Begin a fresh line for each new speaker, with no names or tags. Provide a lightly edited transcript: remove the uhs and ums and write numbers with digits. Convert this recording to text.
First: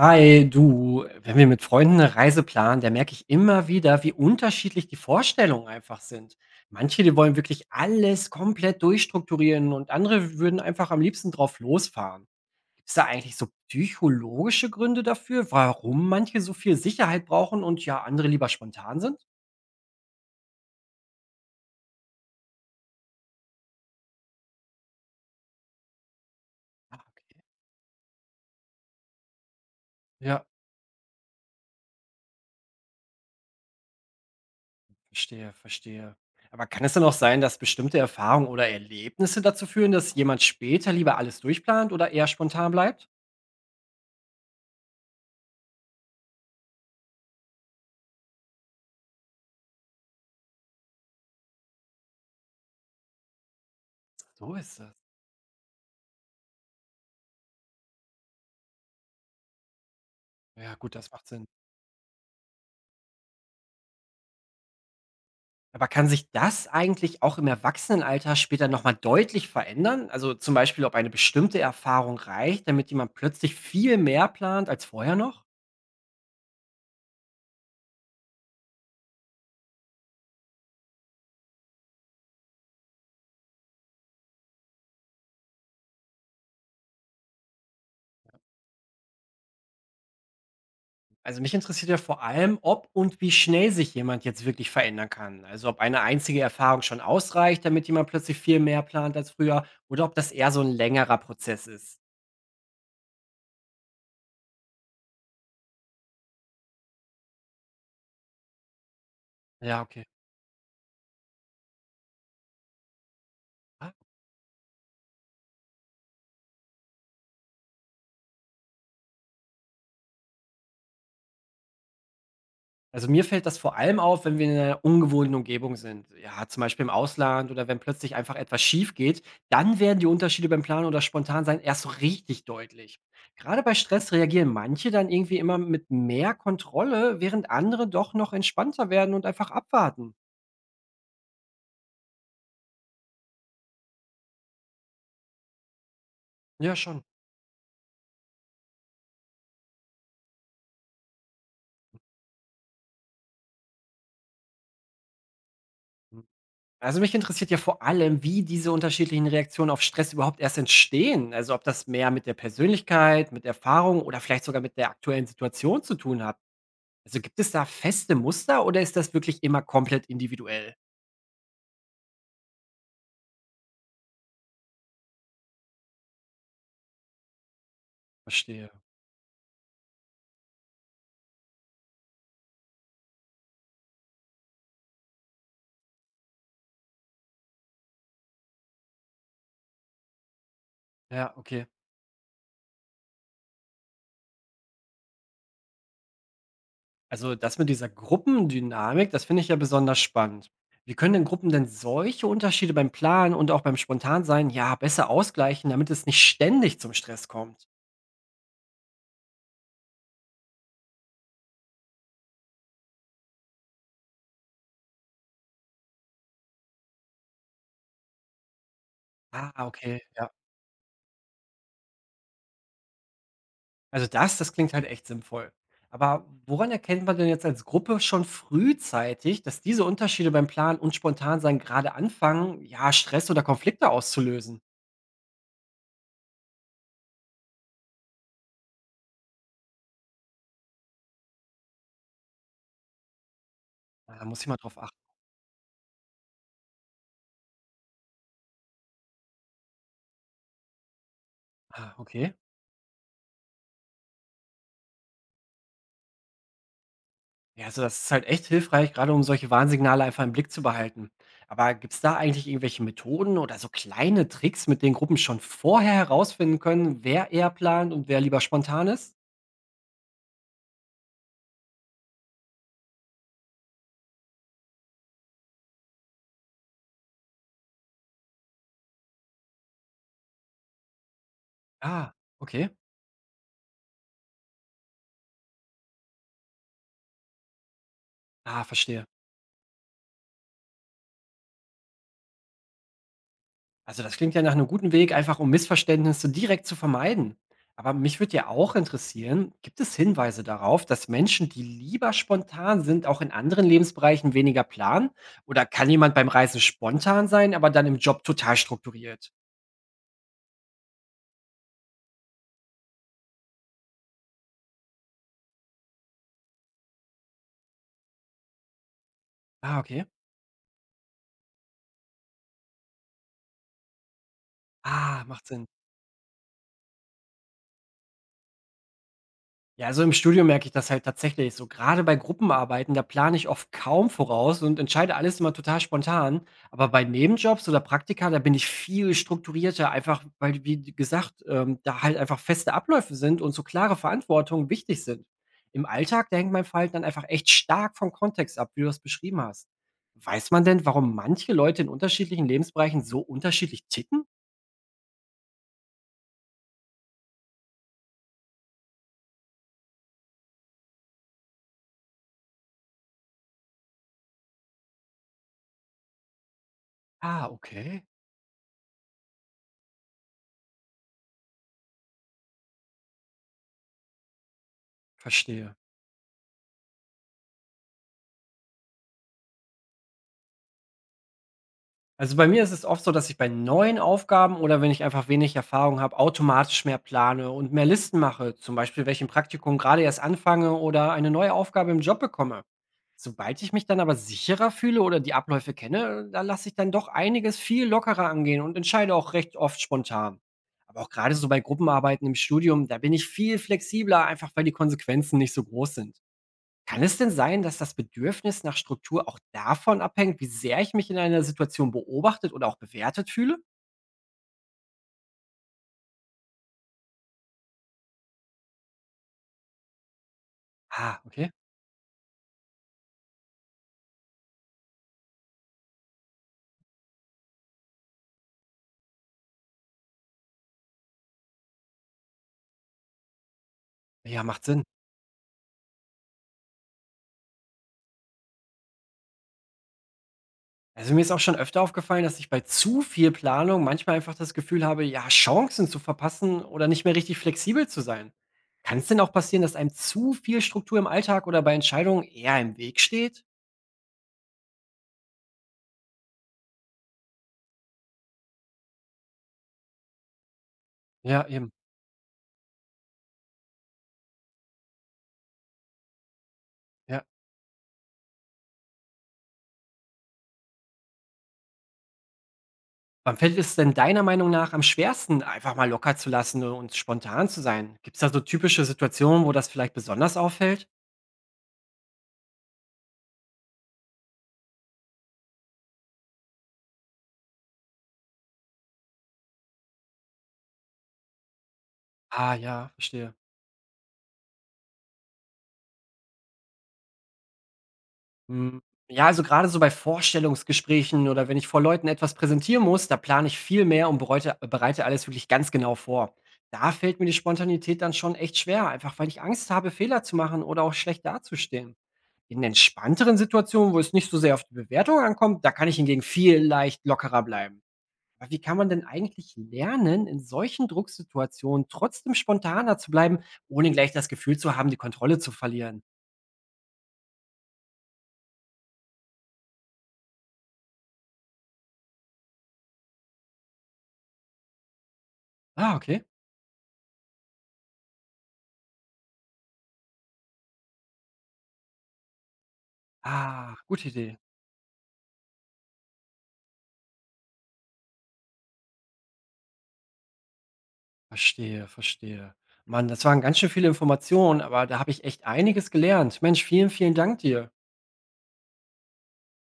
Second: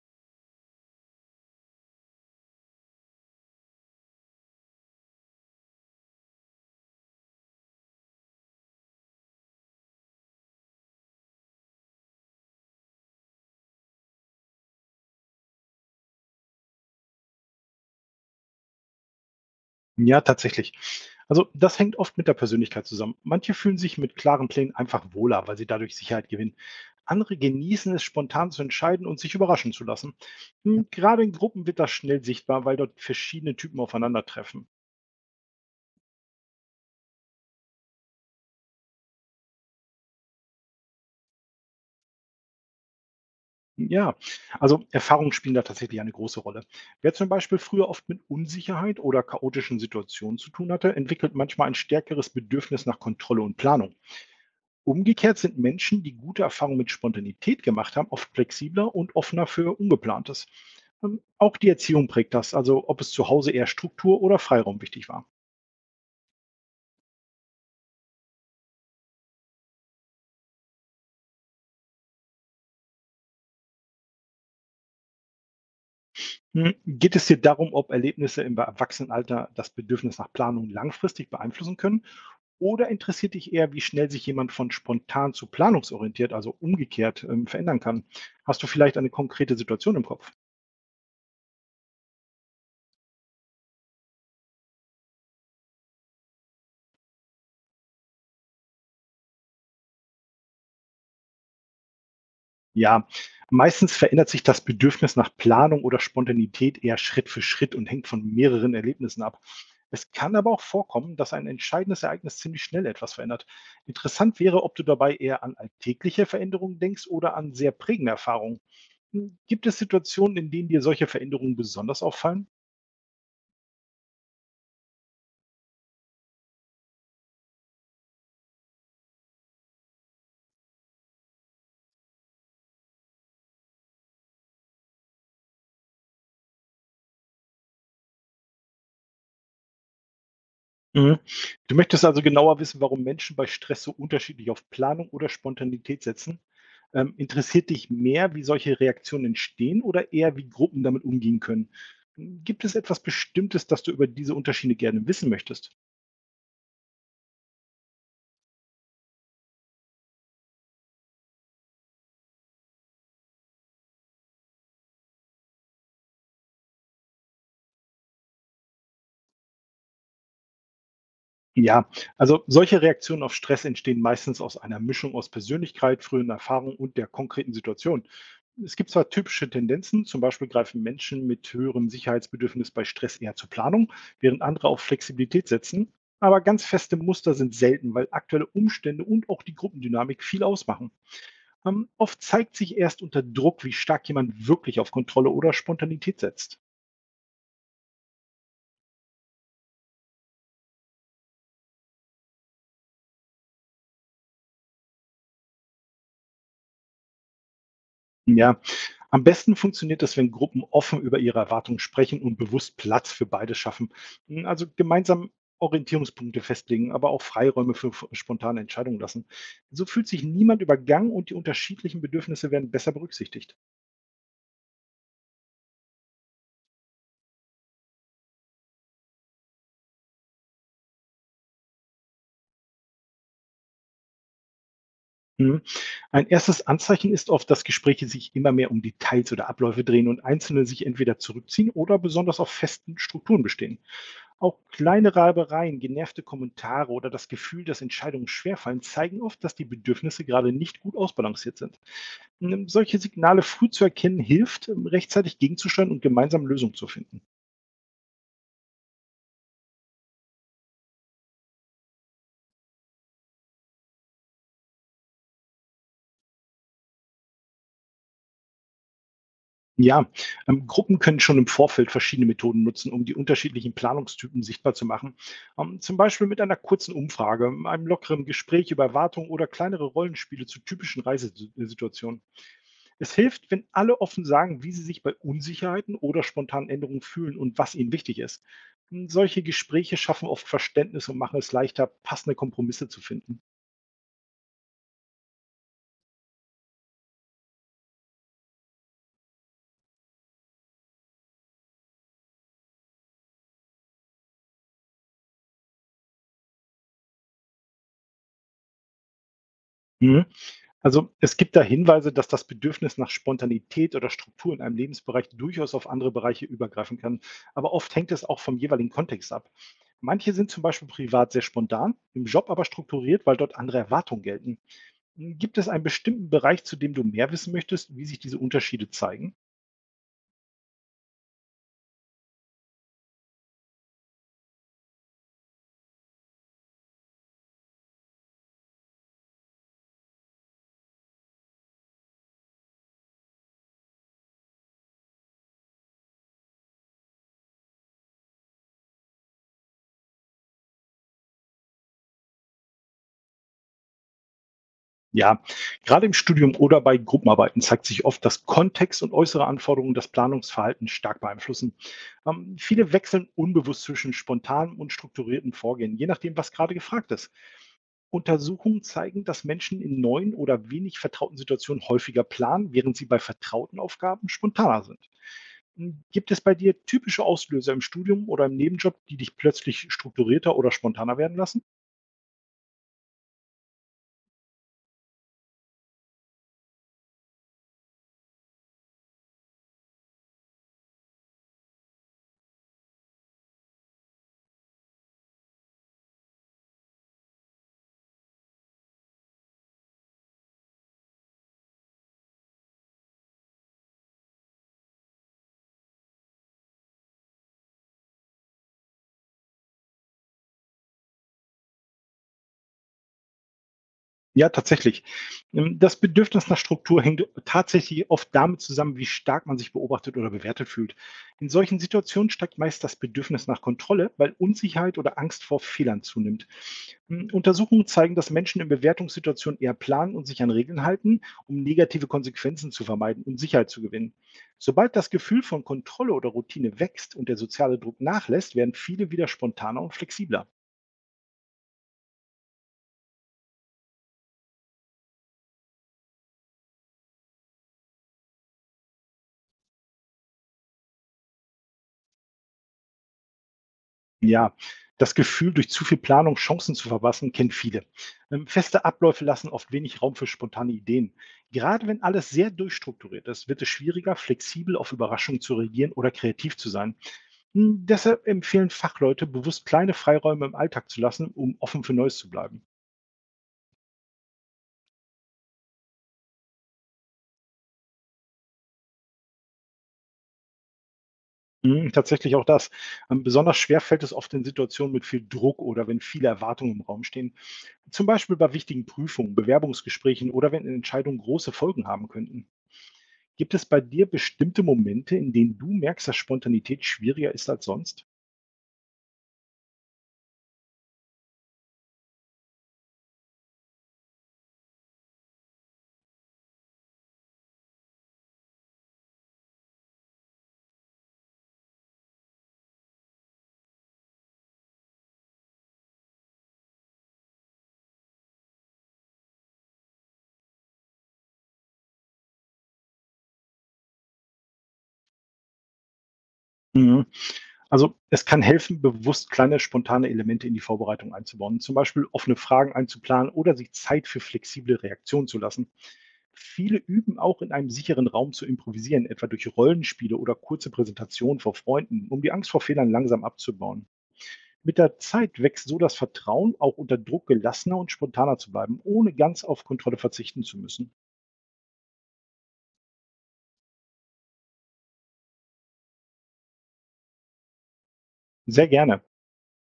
Hi, du, wenn wir mit Freunden eine Reise planen, da merke ich immer wieder, wie unterschiedlich die Vorstellungen einfach sind. Manche, die wollen wirklich alles komplett durchstrukturieren und andere würden einfach am liebsten drauf losfahren. Gibt es da eigentlich so psychologische Gründe dafür, warum manche so viel Sicherheit brauchen und ja, andere lieber spontan sind?
Ja, tatsächlich. Also das hängt oft mit der Persönlichkeit zusammen. Manche fühlen sich mit klaren Plänen einfach wohler, weil sie dadurch Sicherheit gewinnen.
Ah,
Andere
okay.
genießen es, spontan zu entscheiden und sich überraschen zu lassen.
Ja,
Ja. Gerade in Gruppen wird das schnell sichtbar, weil dort verschiedene Typen aufeinandertreffen.
verstehe, verstehe. Aber kann es dann auch sein, dass bestimmte Erfahrungen oder Erlebnisse dazu führen, dass jemand später lieber alles durchplant oder eher spontan bleibt?
Ja, also Erfahrungen spielen da tatsächlich eine große Rolle. Wer zum Beispiel früher oft mit Unsicherheit oder chaotischen Situationen zu tun hatte, entwickelt manchmal ein stärkeres Bedürfnis nach Kontrolle und Planung.
So ist es.
Umgekehrt sind Menschen, die gute Erfahrungen mit Spontanität gemacht haben, oft flexibler und offener für Ungeplantes.
Ja gut, das macht Sinn.
Auch die Erziehung prägt das, also ob es zu Hause eher Struktur oder Freiraum wichtig war.
Aber kann sich das eigentlich auch im Erwachsenenalter später noch mal deutlich verändern? Also zum Beispiel, ob eine bestimmte Erfahrung reicht, damit jemand plötzlich viel mehr plant als vorher noch?
Geht es dir darum, ob Erlebnisse im Erwachsenenalter das Bedürfnis nach Planung langfristig beeinflussen können? Oder interessiert dich eher, wie schnell sich jemand von spontan zu planungsorientiert, also umgekehrt, verändern kann? Hast du vielleicht eine konkrete Situation im Kopf?
Also mich interessiert ja vor allem, ob und wie schnell sich jemand jetzt wirklich verändern kann. Also ob eine einzige Erfahrung schon ausreicht, damit jemand plötzlich viel mehr plant als früher, oder ob das eher so ein längerer Prozess ist.
Ja, meistens verändert sich das Bedürfnis nach Planung oder Spontanität eher Schritt für Schritt und hängt von mehreren Erlebnissen ab.
Ja, okay.
Es kann aber auch vorkommen, dass ein entscheidendes Ereignis ziemlich schnell etwas verändert. Interessant wäre, ob du dabei eher an alltägliche Veränderungen denkst oder an sehr prägende Erfahrungen. Gibt es Situationen, in denen dir solche Veränderungen besonders auffallen?
Also mir fällt das vor allem auf, wenn wir in einer ungewohnten Umgebung sind. Ja, zum Beispiel im Ausland oder wenn plötzlich einfach etwas schief geht, dann werden die Unterschiede beim Planen oder Spontansein erst so richtig deutlich. Gerade bei Stress reagieren manche dann irgendwie immer mit mehr Kontrolle, während andere doch noch entspannter werden und einfach abwarten.
Mhm. Du möchtest also genauer wissen, warum Menschen bei Stress so unterschiedlich auf Planung oder Spontanität setzen.
Ja, schon.
Interessiert dich mehr, wie solche Reaktionen entstehen oder eher, wie Gruppen damit umgehen können? Gibt es etwas Bestimmtes, das du über diese Unterschiede gerne wissen möchtest?
Also mich interessiert ja vor allem, wie diese unterschiedlichen Reaktionen auf Stress überhaupt erst entstehen. Also ob das mehr mit der Persönlichkeit, mit Erfahrung oder vielleicht sogar mit der aktuellen Situation zu tun hat. Also, gibt es da feste Muster oder ist das wirklich immer komplett individuell?
Ja, also solche Reaktionen auf Stress entstehen meistens aus einer Mischung aus Persönlichkeit, frühen Erfahrungen und der konkreten Situation.
Verstehe.
Es gibt zwar typische Tendenzen, zum Beispiel greifen Menschen mit höherem Sicherheitsbedürfnis bei Stress eher zur Planung, während andere auf Flexibilität setzen, aber ganz feste Muster sind selten, weil aktuelle Umstände und auch die Gruppendynamik viel ausmachen.
Ja, okay.
Oft zeigt sich erst unter Druck, wie stark jemand wirklich auf Kontrolle oder Spontanität setzt.
Also das mit dieser Gruppendynamik, das finde ich ja besonders spannend. Wie können denn Gruppen denn solche Unterschiede beim Planen und auch beim Spontansein ja besser ausgleichen, damit es nicht ständig zum Stress kommt?
Ja, am besten funktioniert es, wenn Gruppen offen über ihre Erwartungen sprechen und bewusst Platz für beide schaffen. Also gemeinsam Orientierungspunkte festlegen, aber auch Freiräume für spontane Entscheidungen lassen.
Ah,
So
okay,
fühlt sich
ja.
niemand übergangen und die unterschiedlichen Bedürfnisse werden besser berücksichtigt.
Also das klingt halt echt sinnvoll. Aber woran erkennt man denn jetzt als Gruppe schon frühzeitig, dass diese Unterschiede beim Planen und Spontansein gerade anfangen, ja, Stress oder Konflikte auszulösen?
Mhm. Ein erstes Anzeichen ist oft, dass Gespräche sich immer mehr um Details oder Abläufe drehen und Einzelne sich entweder zurückziehen oder besonders auf festen Strukturen bestehen.
Da muss ich mal
Auch
drauf achten.
kleine Reibereien, genervte Kommentare oder das Gefühl, dass Entscheidungen schwerfallen, zeigen oft, dass die Bedürfnisse gerade nicht gut ausbalanciert sind.
Ah, okay.
Solche Signale früh zu erkennen, hilft, rechtzeitig gegenzusteuern und gemeinsam Lösungen zu finden.
Ja, also das ist halt echt hilfreich, gerade um solche Warnsignale einfach im Blick zu behalten. Aber gibt es da eigentlich irgendwelche Methoden oder so kleine Tricks, mit denen Gruppen schon vorher herausfinden können, wer eher plant und wer lieber spontan ist?
Ja, Gruppen können schon im Vorfeld verschiedene Methoden nutzen, um die unterschiedlichen Planungstypen sichtbar zu machen. Zum Beispiel mit einer kurzen Umfrage, einem lockeren Gespräch über Erwartungen oder kleinere Rollenspiele zu typischen
Ah,
Reisesituationen.
okay.
Es hilft, wenn alle offen sagen, wie sie sich bei Unsicherheiten oder spontanen Änderungen fühlen und was ihnen wichtig ist.
Ah, verstehe.
Solche Gespräche schaffen oft Verständnis und machen es leichter, passende Kompromisse zu finden.
Also das klingt ja nach einem guten Weg, einfach um Missverständnisse direkt zu vermeiden. Aber mich würde ja auch interessieren, gibt es Hinweise darauf, dass Menschen, die lieber spontan sind, auch in anderen Lebensbereichen weniger planen? Oder kann jemand beim Reisen spontan sein, aber dann im Job total strukturiert?
Mhm. Also es gibt da Hinweise, dass das Bedürfnis nach Spontanität oder Struktur in einem Lebensbereich durchaus auf andere Bereiche übergreifen kann, aber oft hängt es auch vom jeweiligen Kontext ab.
Ah, okay.
Manche sind zum Beispiel privat sehr spontan, im Job aber strukturiert, weil dort andere Erwartungen gelten.
Ah, macht
Gibt
Sinn.
es einen bestimmten Bereich, zu dem du mehr wissen möchtest, wie sich diese Unterschiede zeigen?
Ja, also im Studio merke ich das halt tatsächlich. So gerade bei Gruppenarbeiten, da plane ich oft kaum voraus und entscheide alles immer total spontan. Aber bei Nebenjobs oder Praktika, da bin ich viel strukturierter, einfach weil, wie gesagt, da halt einfach feste Abläufe sind und so klare Verantwortungen wichtig sind. Im Alltag, da hängt mein Verhalten dann einfach echt stark vom Kontext ab, wie du das beschrieben hast. Weiß man denn, warum manche Leute in unterschiedlichen Lebensbereichen so unterschiedlich ticken?
Ja, gerade im Studium oder bei Gruppenarbeiten zeigt sich oft, dass Kontext und äußere Anforderungen das Planungsverhalten stark beeinflussen. Viele wechseln unbewusst zwischen spontanem und strukturiertem Vorgehen, je nachdem, was gerade gefragt ist.
Ah, okay.
Untersuchungen zeigen, dass Menschen in neuen oder wenig vertrauten Situationen häufiger planen, während sie bei vertrauten Aufgaben spontaner sind.
Verstehe.
Gibt es bei dir typische Auslöser im Studium oder im Nebenjob, die dich plötzlich strukturierter oder spontaner werden lassen?
Also, bei mir ist es oft so, dass ich bei neuen Aufgaben oder wenn ich einfach wenig Erfahrung habe, automatisch mehr plane und mehr Listen mache, zum Beispiel, wenn ich 'n Praktikum gerade erst anfange oder eine neue Aufgabe im Job bekomme. Sobald ich mich dann aber sicherer fühle oder die Abläufe kenne, da lasse ich dann doch einiges viel lockerer angehen und entscheide auch recht oft spontan. Aber auch gerade so bei Gruppenarbeiten im Studium, da bin ich viel flexibler, einfach weil die Konsequenzen nicht so groß sind. Kann es denn sein, dass das Bedürfnis nach Struktur auch davon abhängt, wie sehr ich mich in einer Situation beobachtet oder auch bewertet fühle?
Ja, tatsächlich. Das Bedürfnis nach Struktur hängt tatsächlich oft damit zusammen, wie stark man sich beobachtet oder bewertet fühlt.
Ah,
In
okay.
solchen Situationen steigt meist das Bedürfnis nach Kontrolle, weil Unsicherheit oder Angst vor Fehlern zunimmt. Untersuchungen zeigen, dass Menschen in Bewertungssituationen eher planen und sich an Regeln halten, um negative Konsequenzen zu vermeiden und Sicherheit zu gewinnen.
Ja, macht Sinn.
Sobald das Gefühl von Kontrolle oder Routine wächst und der soziale Druck nachlässt, werden viele wieder spontaner und flexibler.
Also mir ist auch schon öfter aufgefallen, dass ich bei zu viel Planung manchmal einfach das Gefühl habe, ja, Chancen zu verpassen oder nicht mehr richtig flexibel zu sein. Kann es denn auch passieren, dass einem zu viel Struktur im Alltag oder bei Entscheidungen eher im Weg steht?
Ja, das Gefühl, durch zu viel Planung Chancen zu verpassen, kennen viele. Feste Abläufe lassen oft wenig Raum für spontane Ideen.
Ja, eben.
Gerade wenn alles sehr durchstrukturiert ist, wird es schwieriger, flexibel auf Überraschungen zu reagieren oder kreativ zu sein.
Ja.
Deshalb empfehlen Fachleute, bewusst kleine Freiräume im Alltag zu lassen, um offen für Neues zu bleiben.
Wann fällt es denn deiner Meinung nach am schwersten, einfach mal locker zu lassen und spontan zu sein? Gibt es da so typische Situationen, wo das vielleicht besonders auffällt?
Tatsächlich auch das. Besonders schwer fällt es oft in Situationen mit viel Druck oder wenn viele Erwartungen im Raum stehen. Zum Beispiel bei wichtigen Prüfungen, Bewerbungsgesprächen oder wenn Entscheidungen große Folgen haben könnten.
Ah ja, verstehe.
Gibt es bei dir bestimmte Momente, in denen du merkst, dass Spontanität schwieriger ist als sonst?
Hm. Ja, also gerade so bei Vorstellungsgesprächen oder wenn ich vor Leuten etwas präsentieren muss, da plane ich viel mehr und bereite alles wirklich ganz genau vor. Da fällt mir die Spontanität dann schon echt schwer, einfach weil ich Angst habe, Fehler zu machen oder auch schlecht dazustehen. In entspannteren Situationen, wo es nicht so sehr auf die Bewertung ankommt, da kann ich hingegen viel leicht lockerer bleiben. Aber wie kann man denn eigentlich lernen, in solchen Drucksituationen trotzdem spontaner zu bleiben, ohne gleich das Gefühl zu haben, die Kontrolle zu verlieren?
Mhm. Also, es kann helfen, bewusst kleine spontane Elemente in die Vorbereitung einzubauen, zum Beispiel offene Fragen einzuplanen oder sich Zeit für flexible Reaktionen zu lassen.
Ah, okay.
Viele üben auch in einem sicheren Raum zu improvisieren, etwa durch Rollenspiele oder kurze Präsentationen vor Freunden, um die Angst vor Fehlern langsam
Ah,
abzubauen.
gute Idee.
Mit der Zeit wächst so das Vertrauen, auch unter Druck gelassener und spontaner zu bleiben, ohne ganz auf Kontrolle verzichten zu müssen.
Verstehe, verstehe. Mann, das waren ganz schön viele Informationen, aber da habe ich echt einiges gelernt. Mensch, vielen Dank dir.
Sehr gerne.